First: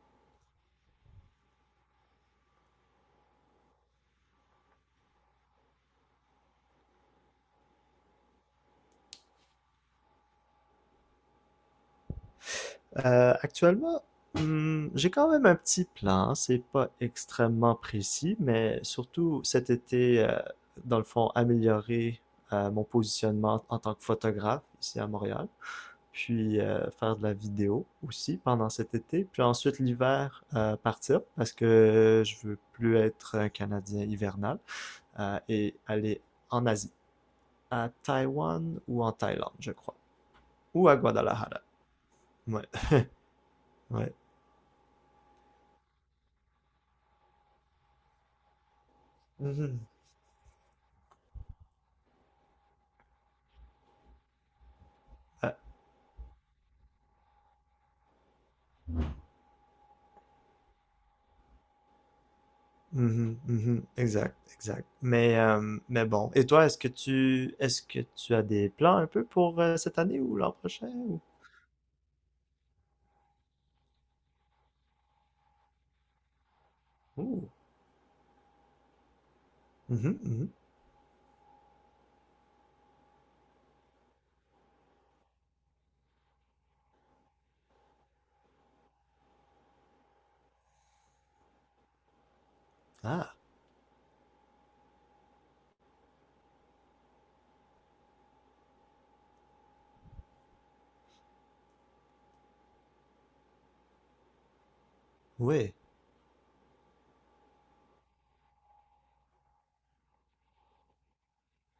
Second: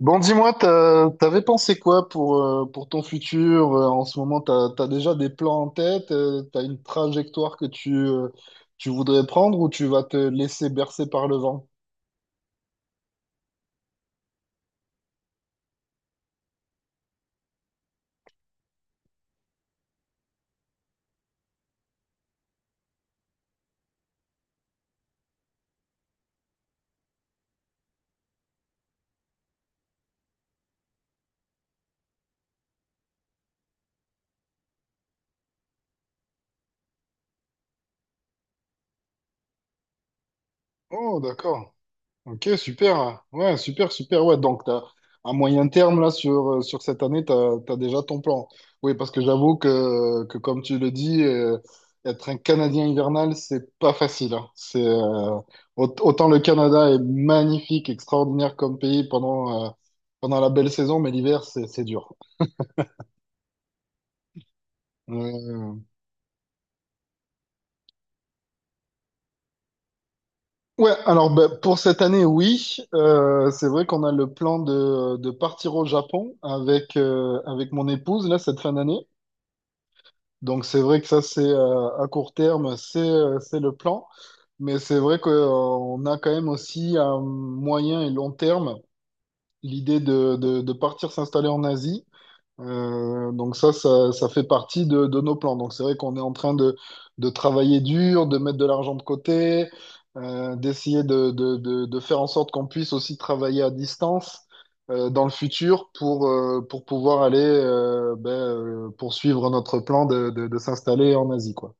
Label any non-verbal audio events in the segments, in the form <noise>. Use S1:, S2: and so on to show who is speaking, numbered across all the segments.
S1: Bon, dis-moi, t'avais pensé quoi pour ton futur? En ce moment, t'as déjà des plans en tête? T'as une trajectoire que tu voudrais prendre ou tu vas te laisser bercer par le vent?
S2: Euh, actuellement, j'ai quand même un petit plan. C'est pas extrêmement précis, mais surtout cet été, dans le fond, améliorer mon positionnement en tant que photographe ici à Montréal, puis faire de la vidéo aussi pendant cet été, puis ensuite l'hiver partir parce que je veux plus être un Canadien hivernal et aller en Asie, à Taïwan ou en Thaïlande, je crois, ou à
S1: Oh,
S2: Guadalajara.
S1: d'accord. Ok,
S2: Ouais,
S1: super. Ouais, super,
S2: ouais.
S1: super. Ouais, à moyen terme, là, sur cette année, tu as, déjà ton plan. Oui, parce que j'avoue
S2: Mhm.
S1: que, que, comme tu le dis, être un Canadien hivernal, c'est pas facile, hein.
S2: Euh,
S1: Autant le Canada est magnifique, extraordinaire comme pays pendant la belle saison, mais l'hiver, c'est dur.
S2: Mhm, mhm, exact, exact.
S1: Euh,
S2: Mais bon. Et toi, est-ce que tu as des plans un peu pour cette année ou l'an prochain
S1: Ouais,
S2: ou...
S1: alors ben, pour cette année, oui. C'est vrai qu'on a le plan de partir au Japon
S2: Ouh.
S1: avec mon épouse, là, cette fin d'année.
S2: Mhm, mhm.
S1: Donc c'est vrai que ça c'est à court terme, c'est le plan, mais c'est vrai qu'on a quand même aussi à moyen et long terme l'idée de partir s'installer en Asie.
S2: Ah,
S1: Donc ça fait partie de nos plans. Donc c'est vrai qu'on est en train de travailler dur, de mettre de l'argent de côté, d'essayer de faire en sorte qu'on puisse aussi travailler à distance dans le
S2: oui.
S1: futur pour pouvoir aller poursuivre notre plan de s'installer en Asie, quoi.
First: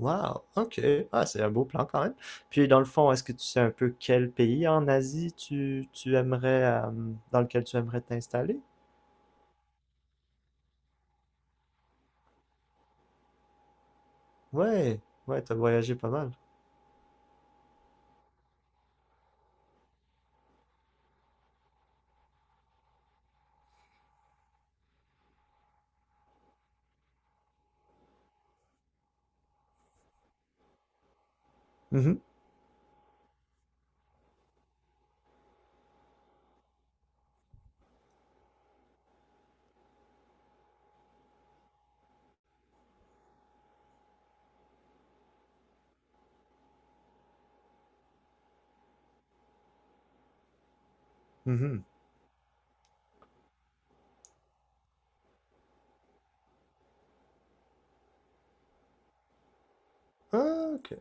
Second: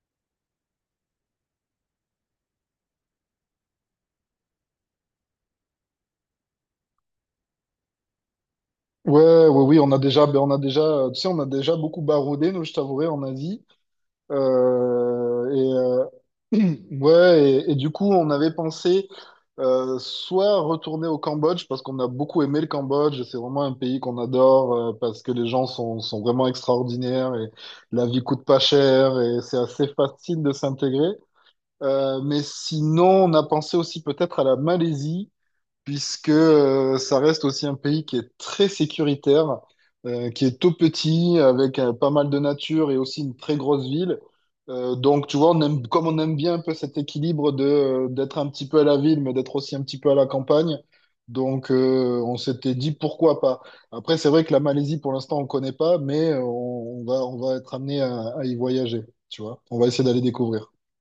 S2: Wow. OK. Ah, c'est un beau plan quand même. Puis dans le fond, est-ce que tu sais un peu quel pays en Asie tu aimerais dans lequel tu aimerais t'installer?
S1: Ouais, oui, on a déjà, tu sais, on a déjà beaucoup baroudé, nous, je t'avouerai, en Asie.
S2: Ouais, ouais, t'as voyagé
S1: Euh,
S2: pas mal.
S1: et, euh, <clears throat> ouais, et du coup, on avait pensé soit retourner au Cambodge, parce qu'on a beaucoup aimé le Cambodge, c'est vraiment un pays qu'on adore, parce que les gens sont vraiment extraordinaires, et la vie coûte pas cher, et c'est assez facile de s'intégrer.
S2: Mhm,
S1: Mais sinon, on a pensé aussi peut-être à la Malaisie puisque ça reste aussi un pays qui est très sécuritaire, qui est tout petit, avec pas mal de nature et aussi une très grosse ville. Donc, tu vois, on aime, comme on aime bien un peu cet équilibre d'être un petit peu à la ville, mais d'être aussi un petit peu à la campagne. Donc,
S2: mhm.
S1: on s'était dit pourquoi pas. Après, c'est vrai que la Malaisie, pour l'instant, on ne connaît pas, mais on va être amené à y voyager, tu vois. On va essayer d'aller
S2: Ah,
S1: découvrir.
S2: OK.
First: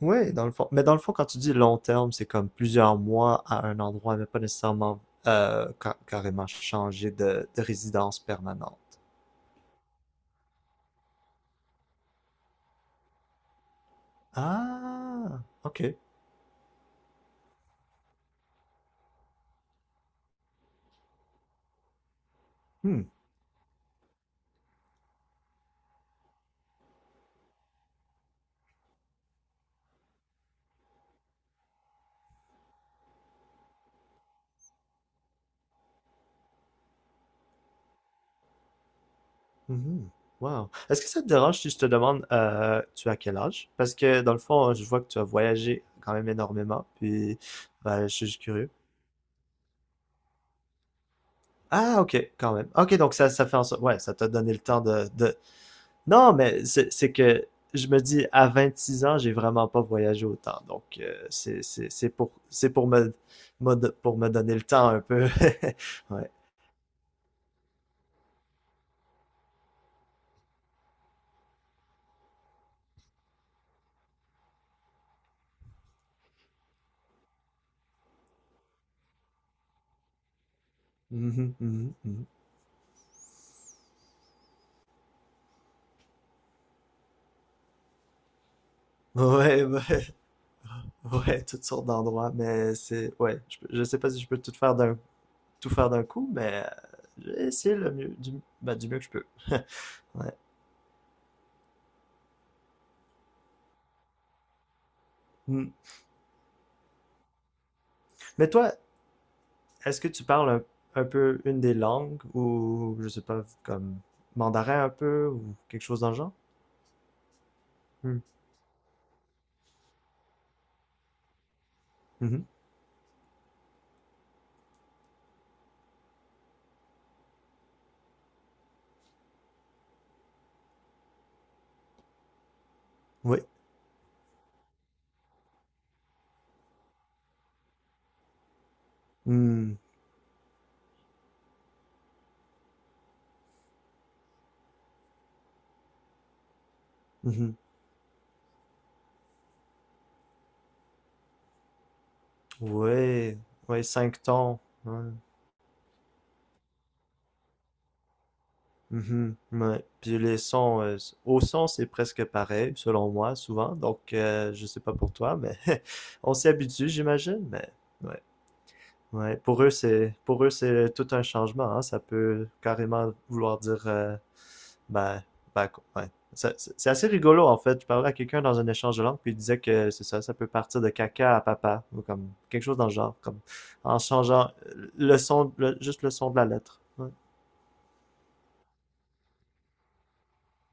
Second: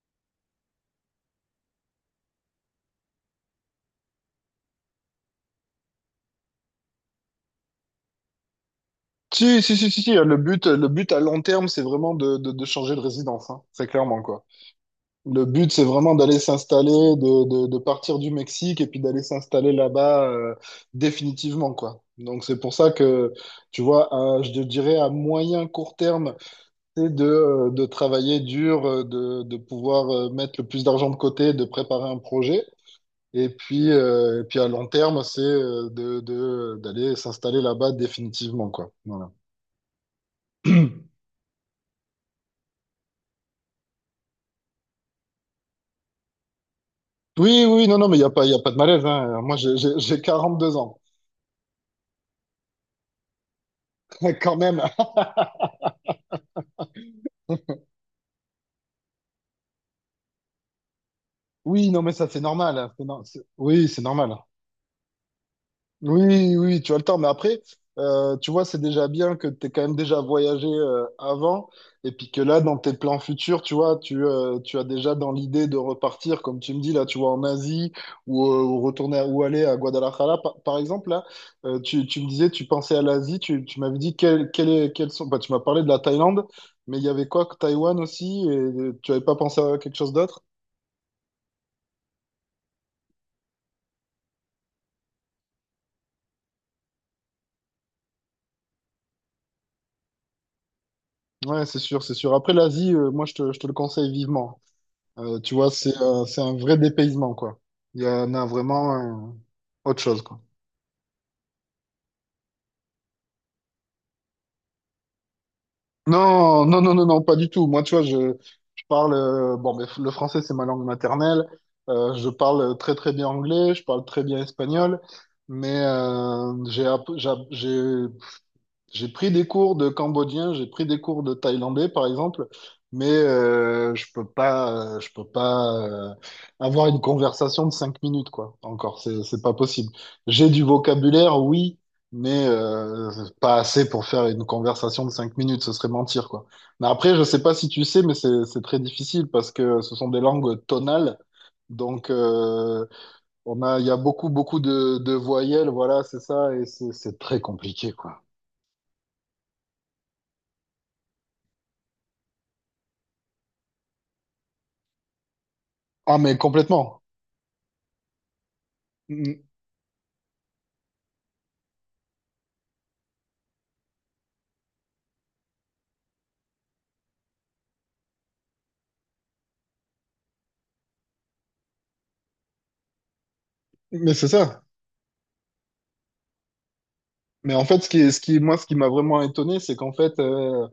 S2: Oui, dans le fond. Mais dans le fond, quand tu dis long terme, c'est comme plusieurs mois à un endroit, mais pas nécessairement carrément changer de résidence permanente.
S1: Si, si, si, si, si, le but, le but à long terme, c'est vraiment de changer de résidence, hein. Très clairement, quoi.
S2: Ah,
S1: Le but,
S2: ok.
S1: c'est vraiment d'aller s'installer, de partir du Mexique et puis d'aller s'installer là-bas définitivement, quoi. Donc, c'est pour ça
S2: Hmm.
S1: que, tu vois, je te dirais à moyen, court terme, c'est de travailler dur, de pouvoir mettre le plus d'argent de côté, de préparer un projet. Et puis, à long terme, c'est d'aller s'installer là-bas définitivement, quoi. Voilà.
S2: Mhm. Wow. Est-ce que ça te dérange si je te demande, tu as quel âge? Parce que dans le fond, je vois que tu as voyagé quand même énormément, puis
S1: Oui, oui, non,
S2: ben,
S1: non,
S2: je
S1: mais il n'y
S2: suis
S1: a
S2: juste
S1: pas, y a
S2: curieux.
S1: pas de malaise, hein. Moi, j'ai deux ans,
S2: Ah, ok, quand même. Ok, donc ça fait en sorte, ouais, ça t'a
S1: <laughs>
S2: donné
S1: quand
S2: le
S1: même.
S2: temps
S1: <laughs>
S2: de, non, mais c'est que je me dis, à 26 ans, j'ai vraiment pas voyagé autant. Donc,
S1: Oui, non, mais ça, c'est
S2: c'est
S1: normal,
S2: pour
S1: hein. C'est no- c'est- Oui, c'est
S2: pour me
S1: normal.
S2: donner le temps un peu. <laughs>
S1: Oui,
S2: Ouais.
S1: oui, tu as le temps, mais après, tu vois, c'est déjà bien que tu quand même déjà voyagé avant, et puis que là, dans tes plans futurs, tu vois, tu as déjà dans l'idée de repartir, comme tu me dis, là, tu vois, en Asie, ou, ou aller à Guadalajara, par exemple, là,
S2: Mhm, mhm,
S1: tu
S2: mhm.
S1: me disais, tu pensais à l'Asie, tu m'avais dit, quels sont, bah, tu m'as parlé de la Thaïlande, mais il y avait quoi, que Taïwan aussi, et tu n'avais pas pensé
S2: Ouais, <laughs>
S1: à quelque
S2: ouais,
S1: chose d'autre?
S2: ouais, toutes sortes d'endroits, mais c'est, ouais, je sais pas si je peux tout faire d'un coup, mais j'ai le mieux, bah, du mieux que je peux. <laughs> Ouais.
S1: Ouais, c'est sûr, c'est sûr. Après, l'Asie, moi, je te le conseille vivement. Tu vois,
S2: Mm.
S1: c'est un vrai dépaysement, quoi. Il y en a
S2: Mais toi,
S1: vraiment euh, autre
S2: est-ce que
S1: chose,
S2: tu
S1: quoi.
S2: parles un peu une des langues ou, je sais pas, comme mandarin un peu ou quelque chose dans le genre?
S1: Non, non, non, non, non, pas du tout. Moi, tu vois,
S2: Hmm.
S1: je parle bon, mais le français, c'est ma langue maternelle. Je
S2: Mmh mh.
S1: parle très, très bien anglais. Je parle très bien espagnol. Mais j'ai app- j'ai app- j'ai pris des cours de cambodgien, j'ai pris des cours de thaïlandais, par exemple, mais
S2: Ouais.
S1: je peux pas avoir une conversation de cinq minutes, quoi. Encore, c'est pas
S2: Hmm.
S1: possible. J'ai du vocabulaire, oui, mais pas assez pour faire une conversation de cinq minutes. Ce serait mentir, quoi. Mais après, je
S2: Mmh
S1: sais pas
S2: mh.
S1: si tu sais, mais c'est très difficile parce que ce sont des langues tonales. Donc,
S2: Ouais. Ouais,
S1: il y a
S2: 5
S1: beaucoup, beaucoup
S2: temps. Ouais.
S1: de voyelles, voilà, c'est ça, et c'est très compliqué, quoi.
S2: Mmh. Ouais. Puis les sons, au son, c'est presque pareil, selon moi, souvent. Donc, je sais pas pour toi, mais <laughs>
S1: Ah,
S2: on
S1: mais
S2: s'y habitue,
S1: complètement.
S2: j'imagine. Mais ouais. Ouais.
S1: M-
S2: Pour eux, c'est tout un changement, hein. Ça peut carrément vouloir dire Ben, ben, ouais. C'est assez rigolo en fait. Je parlais à quelqu'un dans un échange de langue, puis il disait que c'est ça, ça peut partir de caca à papa, ou comme quelque chose dans le genre, comme en
S1: Mais c'est
S2: changeant
S1: ça.
S2: juste le son de la lettre. Ouais,
S1: Mais en fait, ce qui m'a vraiment étonné, c'est qu'en fait, euh,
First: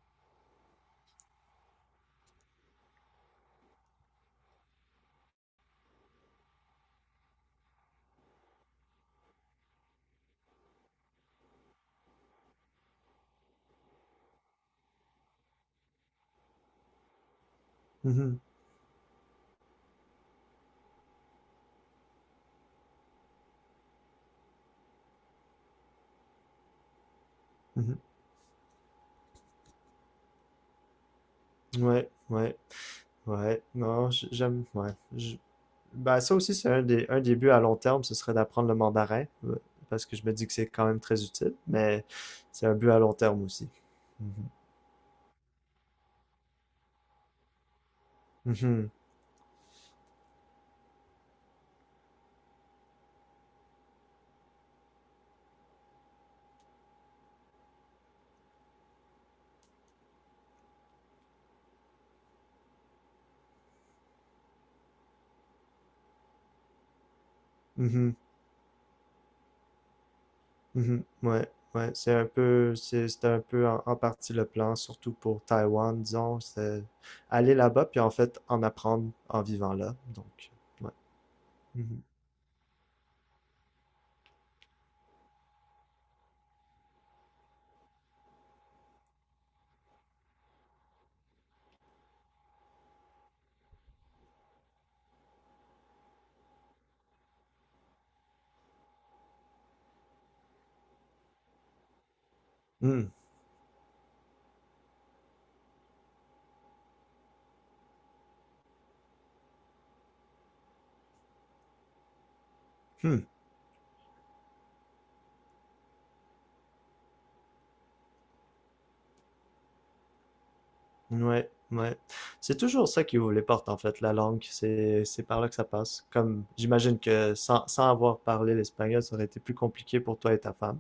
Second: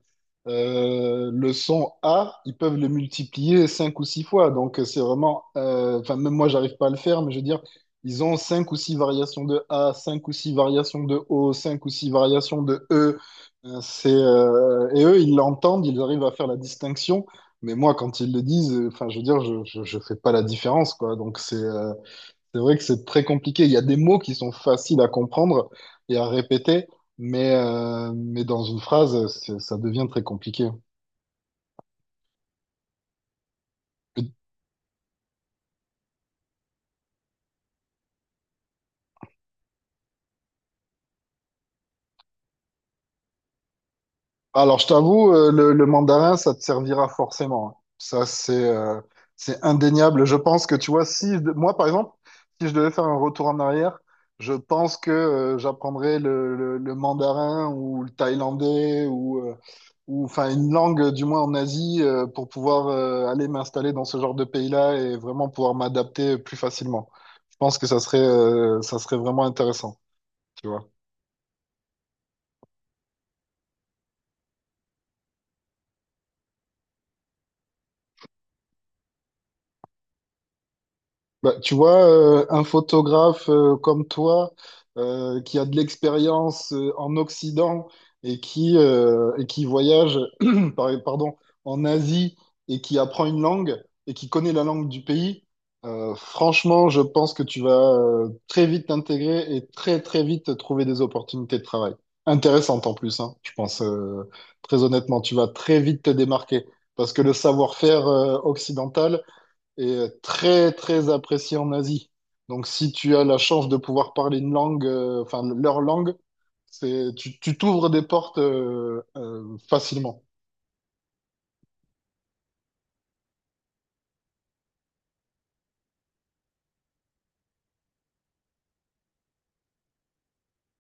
S1: euh, le son A, ils peuvent le multiplier cinq ou six fois. Donc, c'est vraiment, enfin, même moi, j'arrive pas à le faire, mais je veux dire, ils ont cinq ou six variations de A, cinq ou six variations de O, cinq ou six variations de E. Et eux, ils l'entendent, ils arrivent à faire la distinction. Mais moi, quand ils
S2: mhm,
S1: le disent, enfin, je veux dire, je fais pas la différence, quoi. Donc, c'est vrai que c'est très compliqué. Il y a des mots qui sont faciles à comprendre et à répéter, mais,
S2: mhm.
S1: mais dans une phrase, ça devient très compliqué.
S2: Ouais, ouais. Non, j'aime, ben, ça aussi, c'est un un des buts à long terme, ce serait d'apprendre le mandarin, parce que je me dis que c'est quand même très utile, mais c'est un but à long terme aussi. Mhm.
S1: Alors, je t'avoue, le mandarin, ça te servira forcément, hein. Ça,
S2: Mhm,
S1: c'est indéniable. Je pense que, tu vois, si je de- moi, par exemple, si je devais faire un retour en arrière, je pense que j'apprendrais le mandarin ou le thaïlandais ou enfin une langue, du moins en Asie, pour pouvoir aller m'installer dans ce genre de pays-là et vraiment pouvoir m'adapter plus facilement. Je pense que
S2: mhm.
S1: ça serait vraiment intéressant, tu vois.
S2: Mhm. Ouais, ouais, c'était un peu en, en partie le plan, surtout pour Taïwan, disons, c'est aller là-bas puis en fait en apprendre en vivant là. Donc, ouais.
S1: Bah, tu vois, un photographe comme toi, qui a de l'expérience en Occident et et qui voyage <clears throat> pardon, en Asie et qui apprend une langue et qui connaît la langue du pays, franchement, je pense que tu vas très vite t'intégrer et très très vite trouver des opportunités de travail. Intéressantes en
S2: Mhm.
S1: plus, hein, je pense, très honnêtement, tu vas très vite te démarquer parce que le savoir-faire occidental est très très apprécié en Asie. Donc si tu
S2: Hmm.
S1: as la chance de pouvoir parler une langue, enfin leur langue, c'est tu t'ouvres des portes facilement.
S2: Hmm. Ouais, ouais. C'est toujours ça qui ouvre les portes en fait, la langue. C'est par là que ça passe. Comme j'imagine que sans avoir parlé l'espagnol, ça aurait été plus compliqué pour toi et ta femme.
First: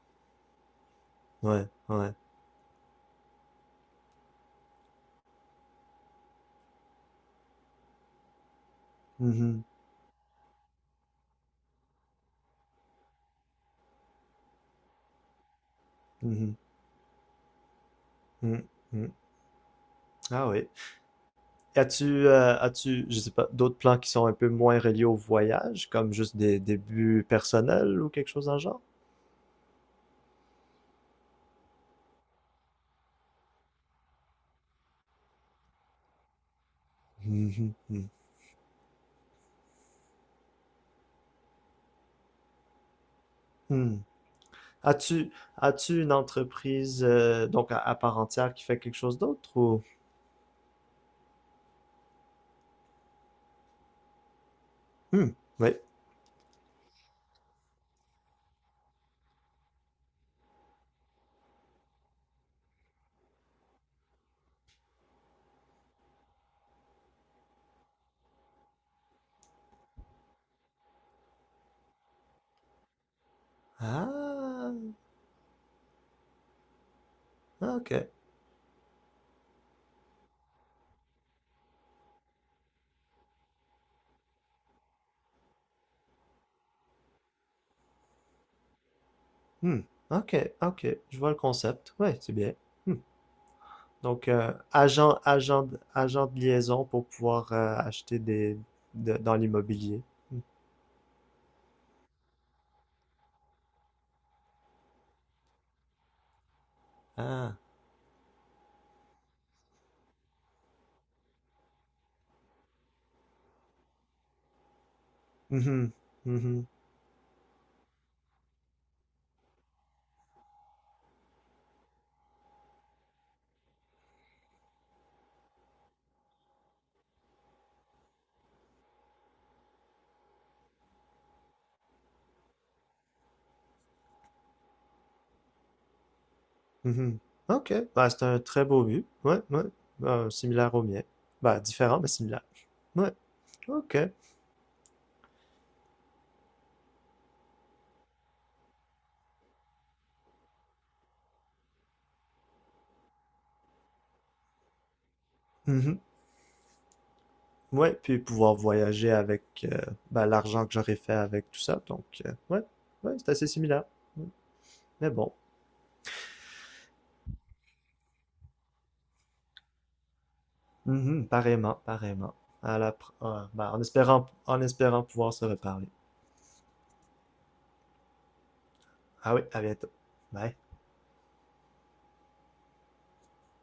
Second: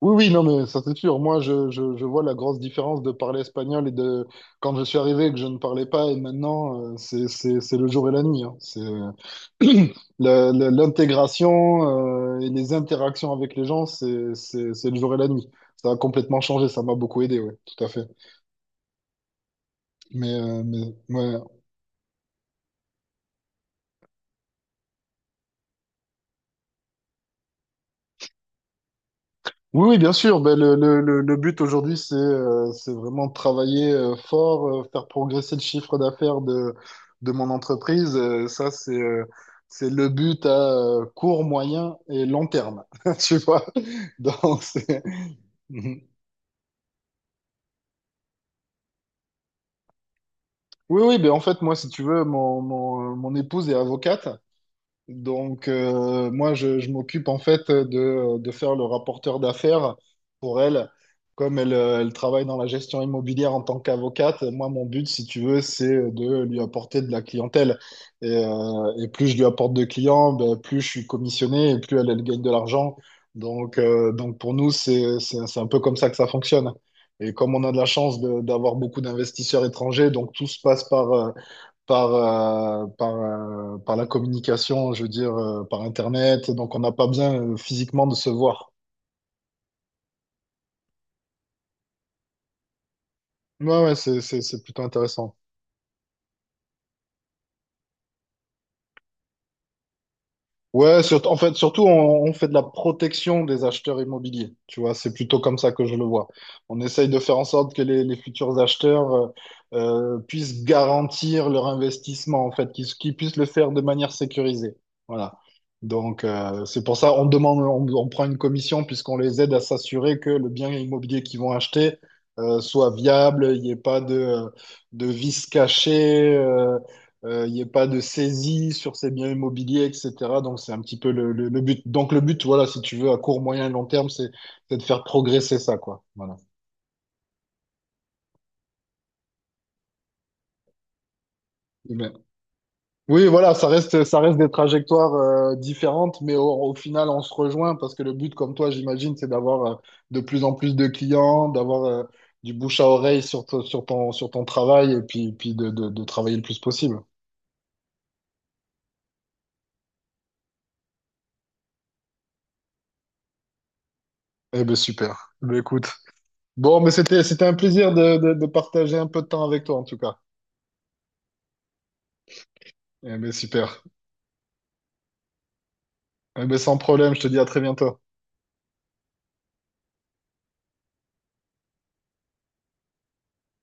S1: Oui, oui, non, mais ça c'est sûr. Moi,
S2: Ouais,
S1: je
S2: ouais.
S1: vois la grosse différence de parler espagnol et de quand je suis arrivé et que je ne parlais pas et maintenant, c'est le jour et la nuit, hein. C'est
S2: Mhm.
S1: <clears throat> l'intégration et les interactions avec les gens, c'est le jour et la nuit. Ça a complètement
S2: Mhm.
S1: changé, ça m'a beaucoup aidé, oui, tout à fait.
S2: Hmm. Hmm.
S1: Mais,
S2: Ah
S1: euh,
S2: oui.
S1: mais ouais.
S2: As-tu, as-tu, je sais pas, d'autres plans qui sont un peu moins reliés au voyage, comme juste des débuts personnels ou quelque chose dans le genre?
S1: Oui, oui, bien sûr. Ben, le but aujourd'hui, c'est vraiment de travailler fort, faire progresser le chiffre d'affaires de
S2: Hum,
S1: mon
S2: hum, hum,
S1: entreprise. Ça, c'est le but à court, moyen et long terme. <laughs> Tu vois?
S2: hum.
S1: Donc, c'est...
S2: As-tu,
S1: Mhm.
S2: as-tu une entreprise, à part entière qui fait quelque chose d'autre ou?
S1: Oui, oui, ben en fait, moi, si tu veux, mon épouse est avocate.
S2: Hum,
S1: Donc,
S2: oui.
S1: moi, je m'occupe en fait de faire le rapporteur d'affaires pour elle. Comme elle, elle travaille dans la gestion immobilière en tant qu'avocate, moi, mon but, si tu veux, c'est de lui apporter de la clientèle. Et plus je lui apporte de clients, ben, plus je suis commissionné et plus elle, elle gagne de l'argent. Donc, donc, pour nous,
S2: Ah,
S1: c'est un peu comme ça que ça fonctionne. Et comme on a de la
S2: ok.
S1: chance d'avoir beaucoup d'investisseurs étrangers, donc tout se passe par la communication, je veux dire, par Internet. Donc, on n'a pas bien physiquement de se voir.
S2: Hum, ok, ok. Je vois le concept. Oui, c'est bien. Hum.
S1: Ouais, ouais,
S2: Donc,
S1: c'est plutôt intéressant.
S2: agent de liaison pour pouvoir acheter dans l'immobilier. Hum.
S1: Ouais, surtout, en fait, surtout, on fait de la protection des acheteurs immobiliers. Tu vois, c'est plutôt comme ça que je le vois. On essaye de faire en
S2: Ah.
S1: sorte que les futurs acheteurs puissent garantir leur investissement, en fait, qu'ils puissent le faire de manière sécurisée. Voilà.
S2: Mhm.
S1: Donc,
S2: Mhm.
S1: c'est pour ça on demande, on prend une commission puisqu'on les aide à s'assurer que le bien immobilier qu'ils vont acheter soit viable, il n'y ait pas de, de vices cachés, il n'y ait pas de saisie sur ces biens immobiliers, etc. Donc, c'est un petit peu le but. Donc, le but, voilà, si tu veux, à court, moyen et long terme, c'est de faire progresser ça, quoi. Voilà.
S2: Mhm. OK. Bah, c'est un très beau but. Ouais, ouais. Similaire au mien. Bah, différent, mais
S1: Mais-
S2: similaire. Ouais,
S1: oui, voilà,
S2: OK.
S1: ça reste des trajectoires différentes, mais au final, on se rejoint parce que le but, comme toi, j'imagine, c'est d'avoir de plus en plus de clients, d'avoir du bouche à oreille sur ton travail et puis,
S2: Mhm.
S1: de travailler le plus possible.
S2: Ouais, puis pouvoir voyager avec euh, bah, l'argent que j'aurais fait avec tout ça. Donc, ouais, ouais, c'est assez similaire. Ouais.
S1: Eh ben,
S2: Mais
S1: super.
S2: bon.
S1: Ben, écoute. Bon, mais c'était un plaisir de partager un peu de temps avec toi, en tout cas.
S2: Mhm. Pareillement, pareillement.
S1: Eh ben, super.
S2: Bah, en espérant pouvoir se reparler.
S1: Eh ben, sans problème, je te dis à très bientôt.
S2: Ah oui, à bientôt. Bye.